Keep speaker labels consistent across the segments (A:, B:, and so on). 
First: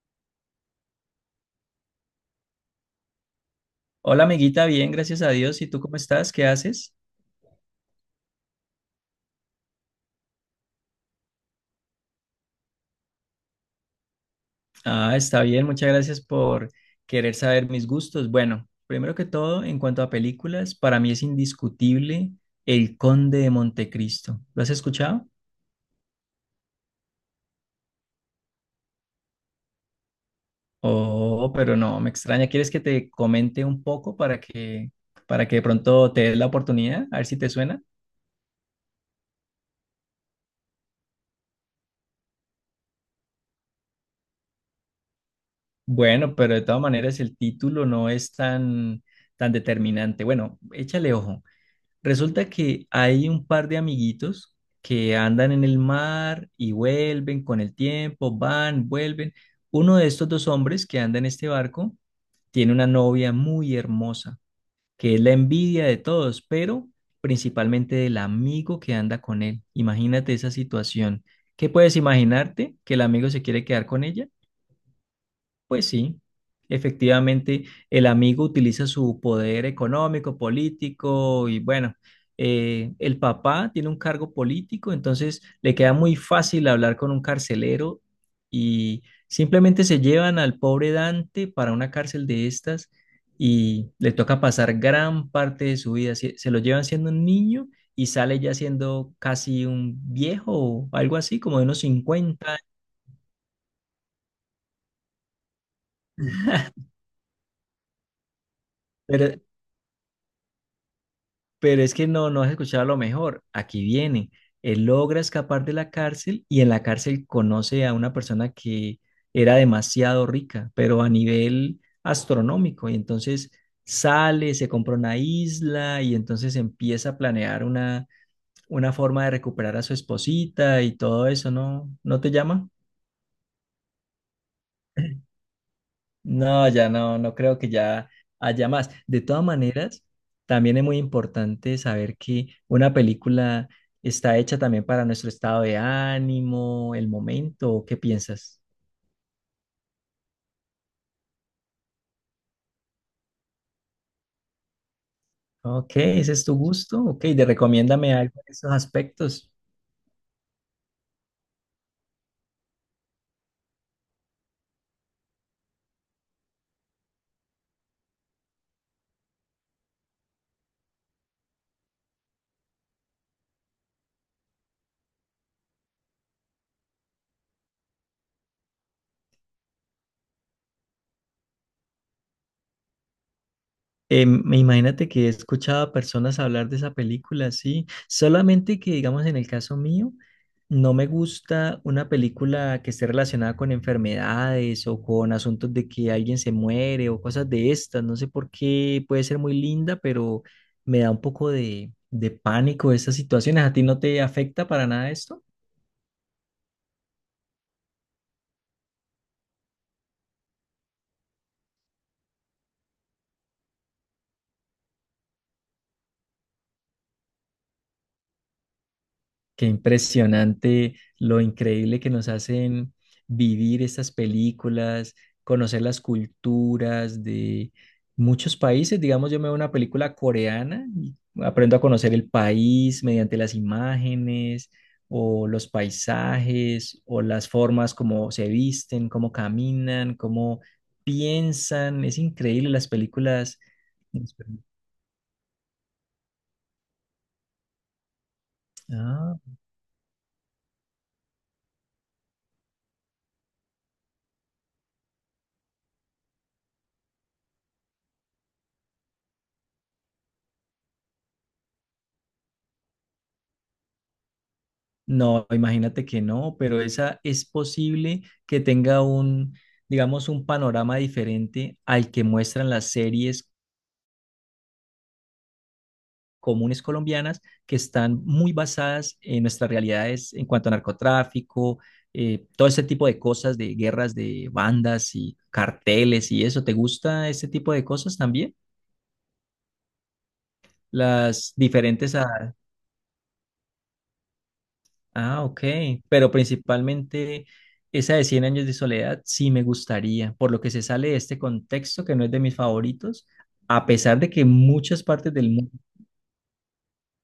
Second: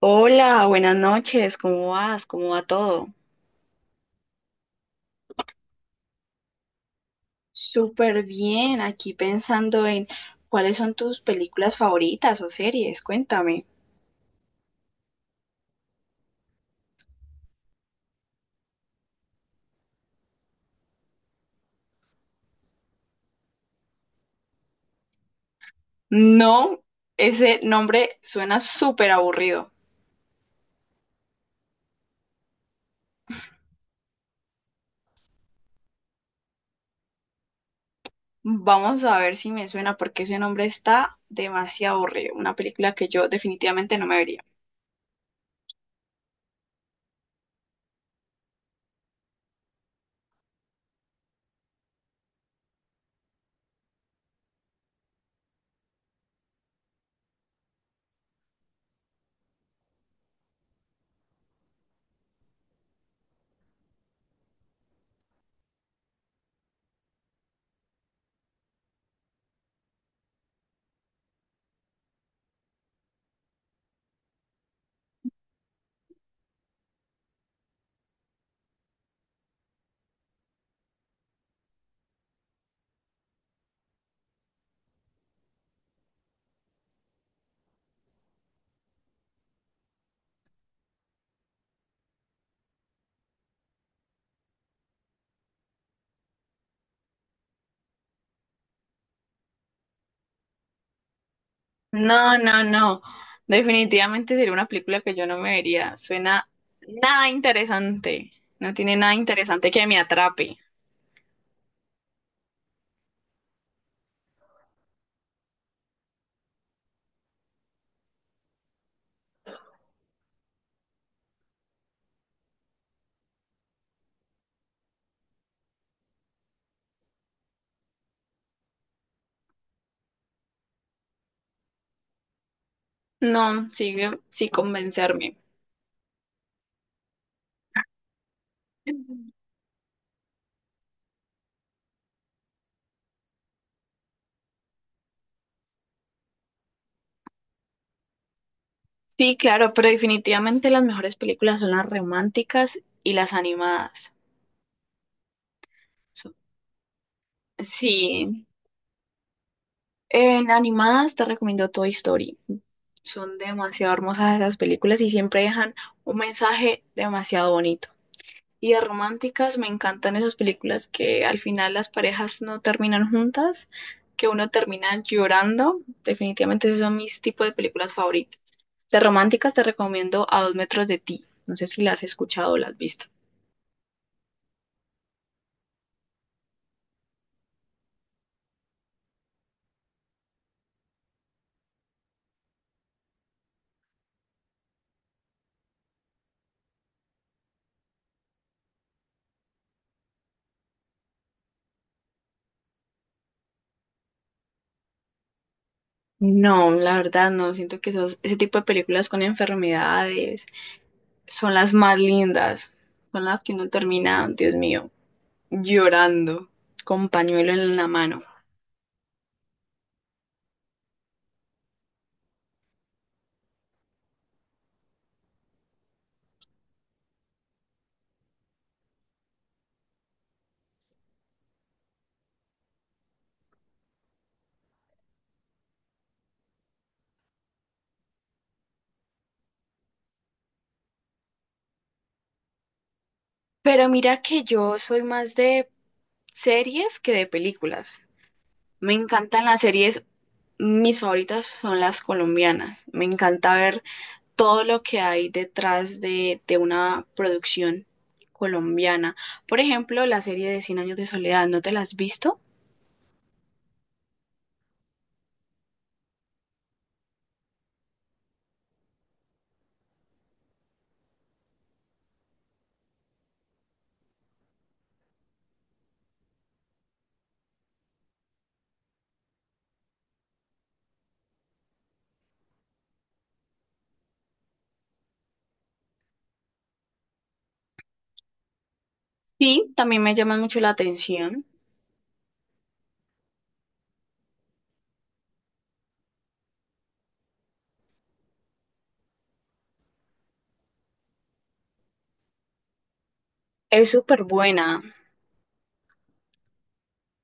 A: Hola, buenas noches, ¿cómo vas? ¿Cómo va todo?
B: Hola amiguita, bien, gracias a Dios. ¿Y tú cómo estás? ¿Qué haces?
A: Súper bien, aquí pensando en cuáles son tus películas favoritas o series, cuéntame.
B: Ah, está bien, muchas gracias por querer saber mis gustos. Bueno, primero que todo, en cuanto a películas, para mí es indiscutible El Conde de Montecristo. ¿Lo has escuchado?
A: No, ese nombre suena súper aburrido.
B: Oh, pero no, me extraña. ¿Quieres que te comente un poco para que de pronto te des la oportunidad? A ver si te suena.
A: Vamos a ver si me suena porque ese nombre está demasiado aburrido, una película que yo definitivamente no me vería.
B: Bueno, pero de todas maneras el título no es tan determinante. Bueno, échale ojo. Resulta que hay un par de amiguitos que andan en el mar y vuelven con el tiempo, van, vuelven. Uno de estos dos hombres que anda en este barco tiene una novia muy hermosa, que es la envidia de todos, pero principalmente del amigo que anda con él. Imagínate esa situación. ¿Qué puedes imaginarte? ¿Que el amigo se quiere quedar con ella? Pues sí, efectivamente, el amigo utiliza su poder económico, político y bueno, el papá tiene un cargo político, entonces le queda muy fácil hablar con un carcelero y simplemente se llevan al pobre Dante para una cárcel de estas y le toca pasar gran parte de su vida. Se lo llevan siendo un niño y sale ya siendo casi un viejo o algo así, como de unos
A: No,
B: 50.
A: no, no, definitivamente sería una película que yo no me vería, suena nada interesante, no tiene nada
B: Pero
A: interesante que me atrape.
B: Pero es que no has escuchado lo mejor. Aquí viene. Él logra escapar de la cárcel y en la cárcel conoce a una persona que era demasiado rica, pero a nivel astronómico. Y entonces sale, se compra una isla y entonces empieza a planear una forma de recuperar a su esposita y todo eso, ¿no? ¿No te llama?
A: No, sigue sin convencerme.
B: No, ya no creo que ya haya más. De todas maneras, también es muy importante saber que una película está hecha también para nuestro estado de ánimo, el momento, ¿o ¿qué piensas?
A: Sí, claro, pero definitivamente las mejores películas son las románticas y las animadas.
B: Ok,
A: So-
B: ese es tu gusto, ok, de recomiéndame algo
A: Sí,
B: en esos aspectos.
A: en animadas te recomiendo Toy Story. Son demasiado hermosas esas películas y siempre dejan un mensaje demasiado bonito. Y de románticas me encantan esas películas que al final las parejas no terminan juntas, que uno termina llorando. Definitivamente esos son mis tipos de películas favoritas. De románticas te recomiendo A dos metros de ti. No sé si la has escuchado o la has visto.
B: Imagínate que he escuchado a personas hablar de esa película, sí. Solamente que, digamos, en el caso mío, no me gusta una película que esté relacionada con enfermedades o con asuntos de que alguien se muere o cosas de estas. No sé por qué puede ser muy linda, pero me da un poco de pánico esas situaciones. ¿A ti no te afecta para nada esto?
A: No, la verdad no. Siento que ese tipo de películas con enfermedades son las más lindas. Son las que uno termina, Dios mío, llorando con pañuelo en la mano.
B: Qué impresionante lo increíble que nos hacen vivir estas películas, conocer las culturas de muchos países. Digamos, yo me veo una película coreana y aprendo a conocer el país mediante las imágenes o los paisajes o las formas como se visten, cómo caminan, cómo piensan. Es increíble las películas.
A: Pero mira que yo soy más de series que de películas. Me
B: Ah.
A: encantan las series, mis favoritas son las colombianas. Me encanta ver todo lo que hay detrás de una producción colombiana. Por ejemplo, la serie de Cien años de soledad, ¿no te la has visto?
B: No, imagínate que no, pero esa es posible que tenga un, digamos, un panorama diferente al que muestran las series comunes colombianas que están muy basadas en nuestras realidades en cuanto a narcotráfico, todo ese tipo de cosas de guerras de bandas y carteles y eso. ¿Te gusta ese tipo de cosas también?
A: Sí, también me llama mucho la atención.
B: Las diferentes a... Ah, ok. Pero principalmente esa de 100 años de soledad sí me gustaría, por lo que se sale de este contexto que no es de mis favoritos, a
A: Es
B: pesar
A: súper
B: de que
A: buena.
B: muchas partes del mundo...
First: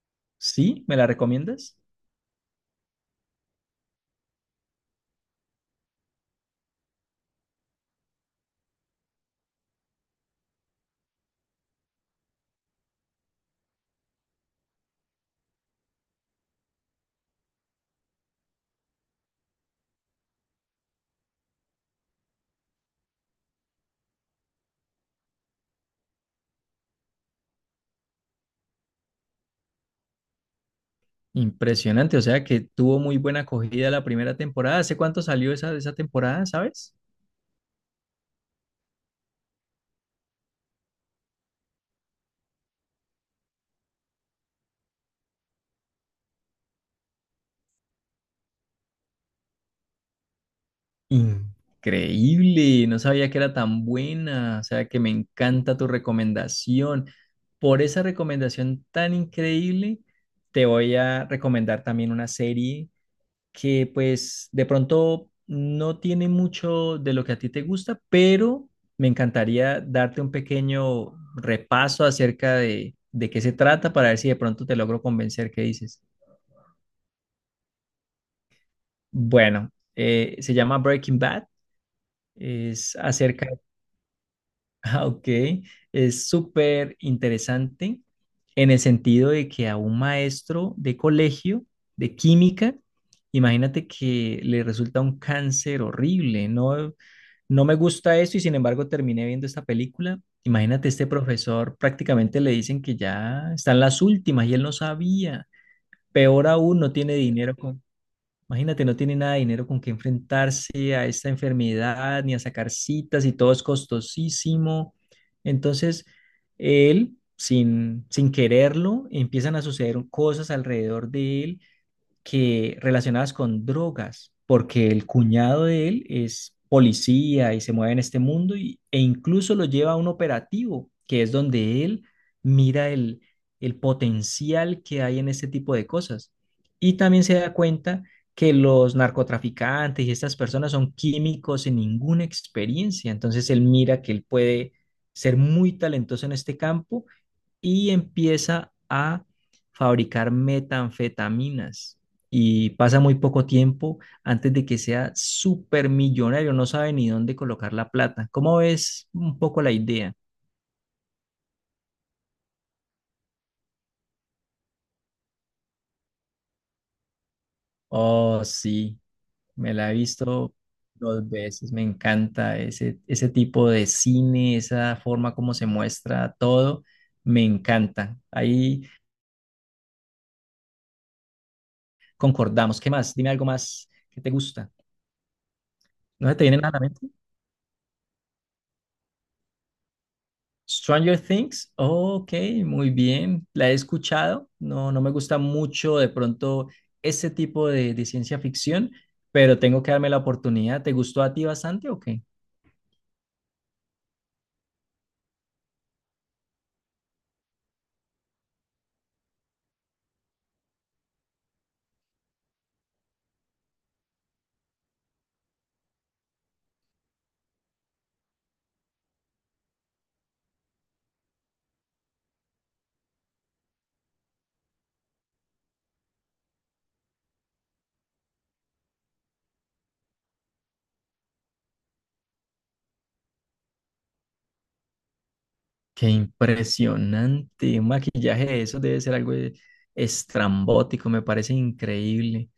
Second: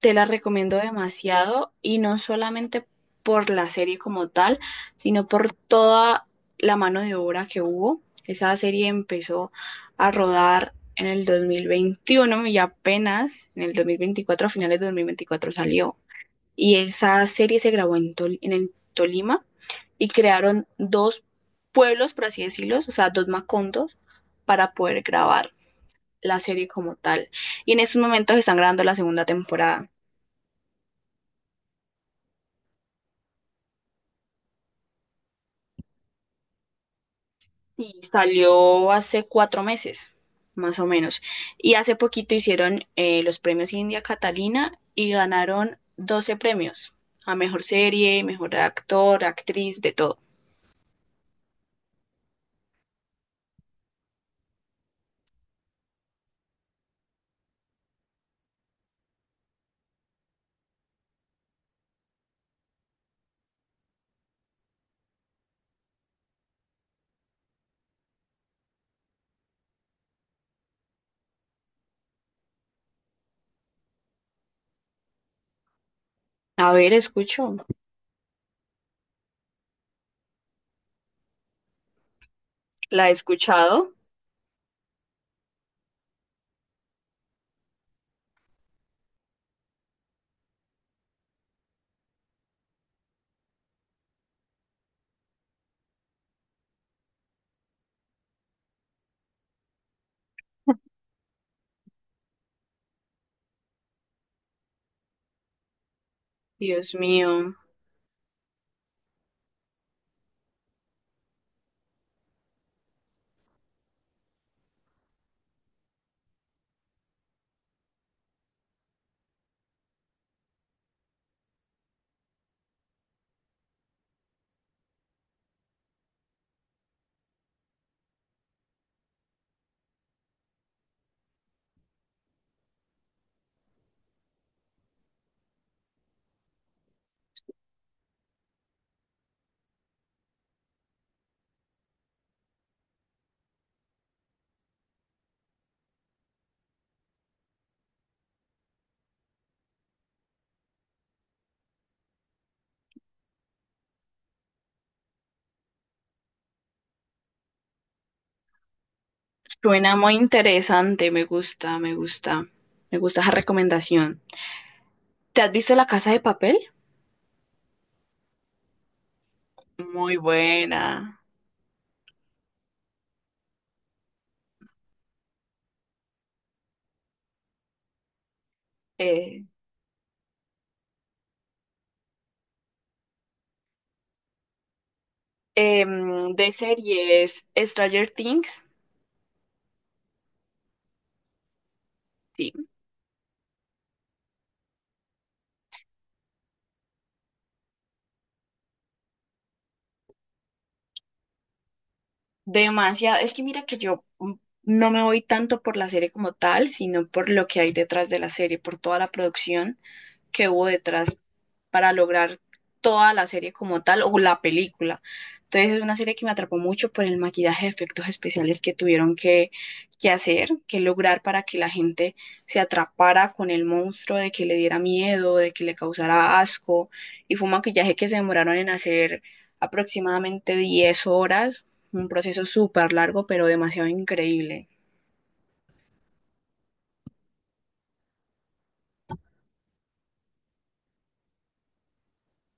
A: Te la recomiendo
B: Sí, ¿me la
A: demasiado
B: recomiendas?
A: y no solamente por la serie como tal, sino por toda la mano de obra que hubo. Esa serie empezó a rodar en el 2021 y apenas en el 2024, a finales de 2024 salió. Y esa serie se grabó en, en el Tolima y crearon dos pueblos, por así decirlo, o sea, dos macondos para poder grabar la serie como tal. Y en estos momentos están grabando la segunda temporada.
B: Impresionante, o sea que tuvo muy buena acogida la primera temporada. ¿Hace cuánto salió esa temporada, sabes?
A: Sí, salió hace 4 meses, más o menos. Y hace poquito hicieron los premios India Catalina y ganaron 12 premios a mejor serie, mejor actor, actriz, de todo.
B: Increíble, no sabía que era tan buena, o sea que me encanta tu recomendación. Por esa recomendación tan increíble, te voy a recomendar también una serie que pues de pronto no tiene mucho de lo que a ti te gusta, pero me encantaría darte un pequeño repaso acerca de qué se trata para ver si de pronto te logro convencer qué dices.
A: A ver, escucho.
B: Bueno, se llama Breaking Bad, es
A: La he
B: acerca...
A: escuchado.
B: Ah, ok, es súper interesante en el sentido de que a un maestro de colegio de química, imagínate que le resulta un cáncer horrible, no, no me gusta eso y sin embargo terminé viendo esta película. Imagínate este profesor, prácticamente le dicen que ya están las últimas y él no sabía. Peor aún, no
A: Dios
B: tiene dinero.
A: mío,
B: Imagínate, no tiene nada de dinero con que enfrentarse a esta enfermedad, ni a sacar citas, y todo es costosísimo. Entonces, él, sin quererlo, empiezan a suceder cosas alrededor de él que relacionadas con drogas, porque el cuñado de él es policía y se mueve en este mundo y- e incluso lo lleva a un operativo, que es donde él mira el potencial que hay en este tipo de cosas. Y también se da cuenta que los narcotraficantes y estas personas son químicos sin ninguna experiencia, entonces él mira que él puede ser muy talentoso en este campo y empieza a fabricar metanfetaminas. Y pasa muy poco tiempo antes de que sea supermillonario, no sabe ni dónde colocar la plata. ¿Cómo ves un poco la
A: suena muy
B: idea?
A: interesante. Me gusta, me gusta. Me gusta esa recomendación. ¿Te has visto La Casa de Papel?
B: Oh, sí, me la he
A: Muy
B: visto
A: buena.
B: dos veces, me encanta ese tipo de cine, esa forma como se muestra todo, me encanta. Ahí
A: Eh,
B: concordamos. ¿Qué más? Dime algo más que te gusta. ¿No se te
A: de
B: viene nada a la mente?
A: series, Stranger Things.
B: Stranger Things, ok,
A: Sí,
B: muy bien, la he escuchado, no, no me gusta mucho de pronto ese tipo de ciencia ficción, pero tengo que darme la oportunidad. ¿Te gustó a ti bastante o qué?
A: demasiado. Es que mira que yo no me voy tanto por la serie como tal, sino por lo que hay detrás de la serie, por toda la producción que hubo detrás para lograr toda la serie como tal o la película. Entonces es una serie que me atrapó mucho por el maquillaje de efectos especiales que tuvieron que hacer, que lograr para que la gente se atrapara con el monstruo, de que le diera miedo, de que le causara asco. Y fue un maquillaje que se demoraron en hacer aproximadamente 10 horas un proceso súper largo, pero demasiado increíble.
B: Qué impresionante. Un maquillaje de eso debe ser algo e- estrambótico, me parece increíble.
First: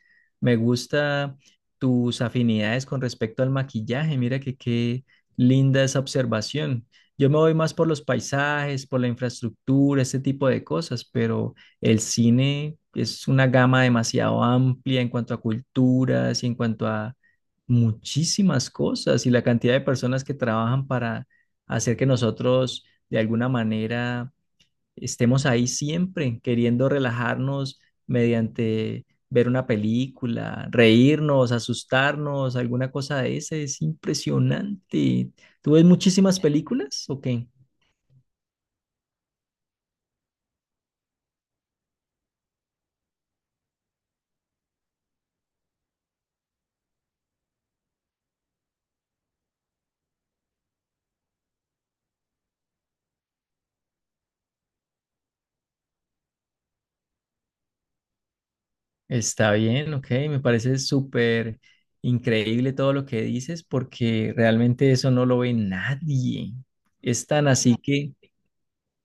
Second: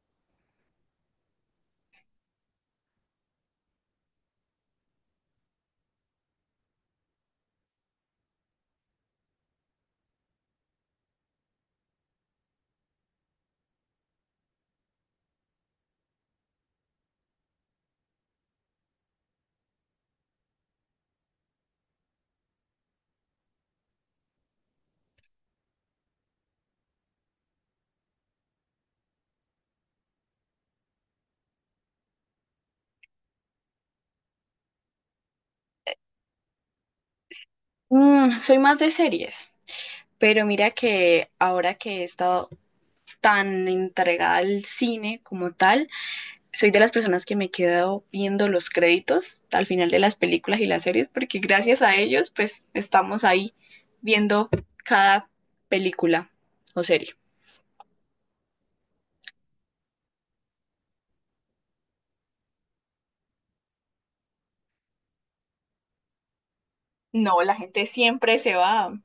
B: Me gusta tus afinidades con respecto al maquillaje. Mira que qué linda esa observación. Yo me voy más por los paisajes, por la infraestructura, este tipo de cosas, pero el cine es una gama demasiado amplia en cuanto a culturas y en cuanto a muchísimas cosas y la cantidad de personas que trabajan para hacer que nosotros de alguna manera estemos ahí siempre, queriendo relajarnos mediante ver una película, reírnos, asustarnos, alguna cosa de esa. Es impresionante. ¿Tú ves muchísimas películas o qué?
A: Mm, soy más de series, pero mira que ahora que he estado tan entregada al cine como tal, soy de las personas que me he quedado viendo los créditos al final de las películas y las series, porque gracias a ellos, pues estamos ahí viendo cada película o serie.
B: Está bien, ok, me parece súper increíble todo lo que dices porque realmente eso no lo ve nadie. Es
A: No,
B: tan
A: la
B: así
A: gente
B: que...
A: siempre se va.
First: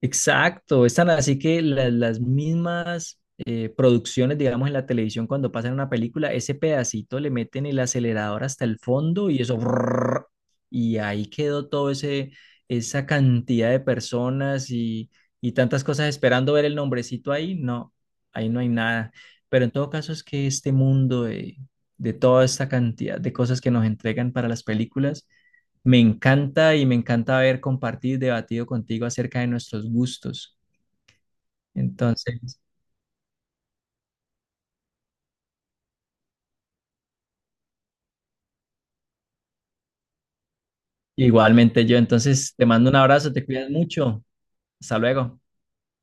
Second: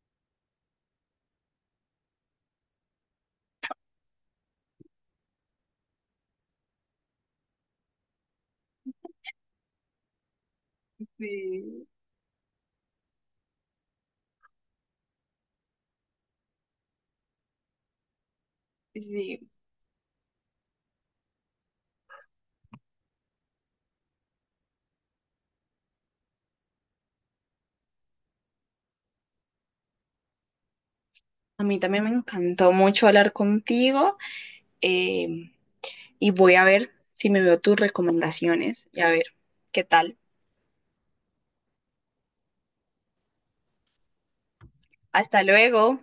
B: Exacto, están así que la- las mismas producciones, digamos, en la televisión, cuando pasan una película, ese pedacito le meten el acelerador hasta el fondo y eso, brrr, y ahí quedó
A: Sí,
B: todo ese, esa cantidad de personas y tantas cosas esperando ver el nombrecito ahí. No, ahí no hay nada.
A: sí.
B: Pero en todo caso es que este mundo de toda esta cantidad de cosas que nos entregan para las películas me encanta y me encanta haber compartido y debatido contigo acerca de nuestros gustos.
A: A mí también me
B: Entonces,
A: encantó mucho hablar contigo. Eh, y voy a ver si me veo tus recomendaciones y a ver qué tal.
B: igualmente yo, entonces te mando un abrazo, te cuidas mucho. Hasta luego.
A: Hasta luego.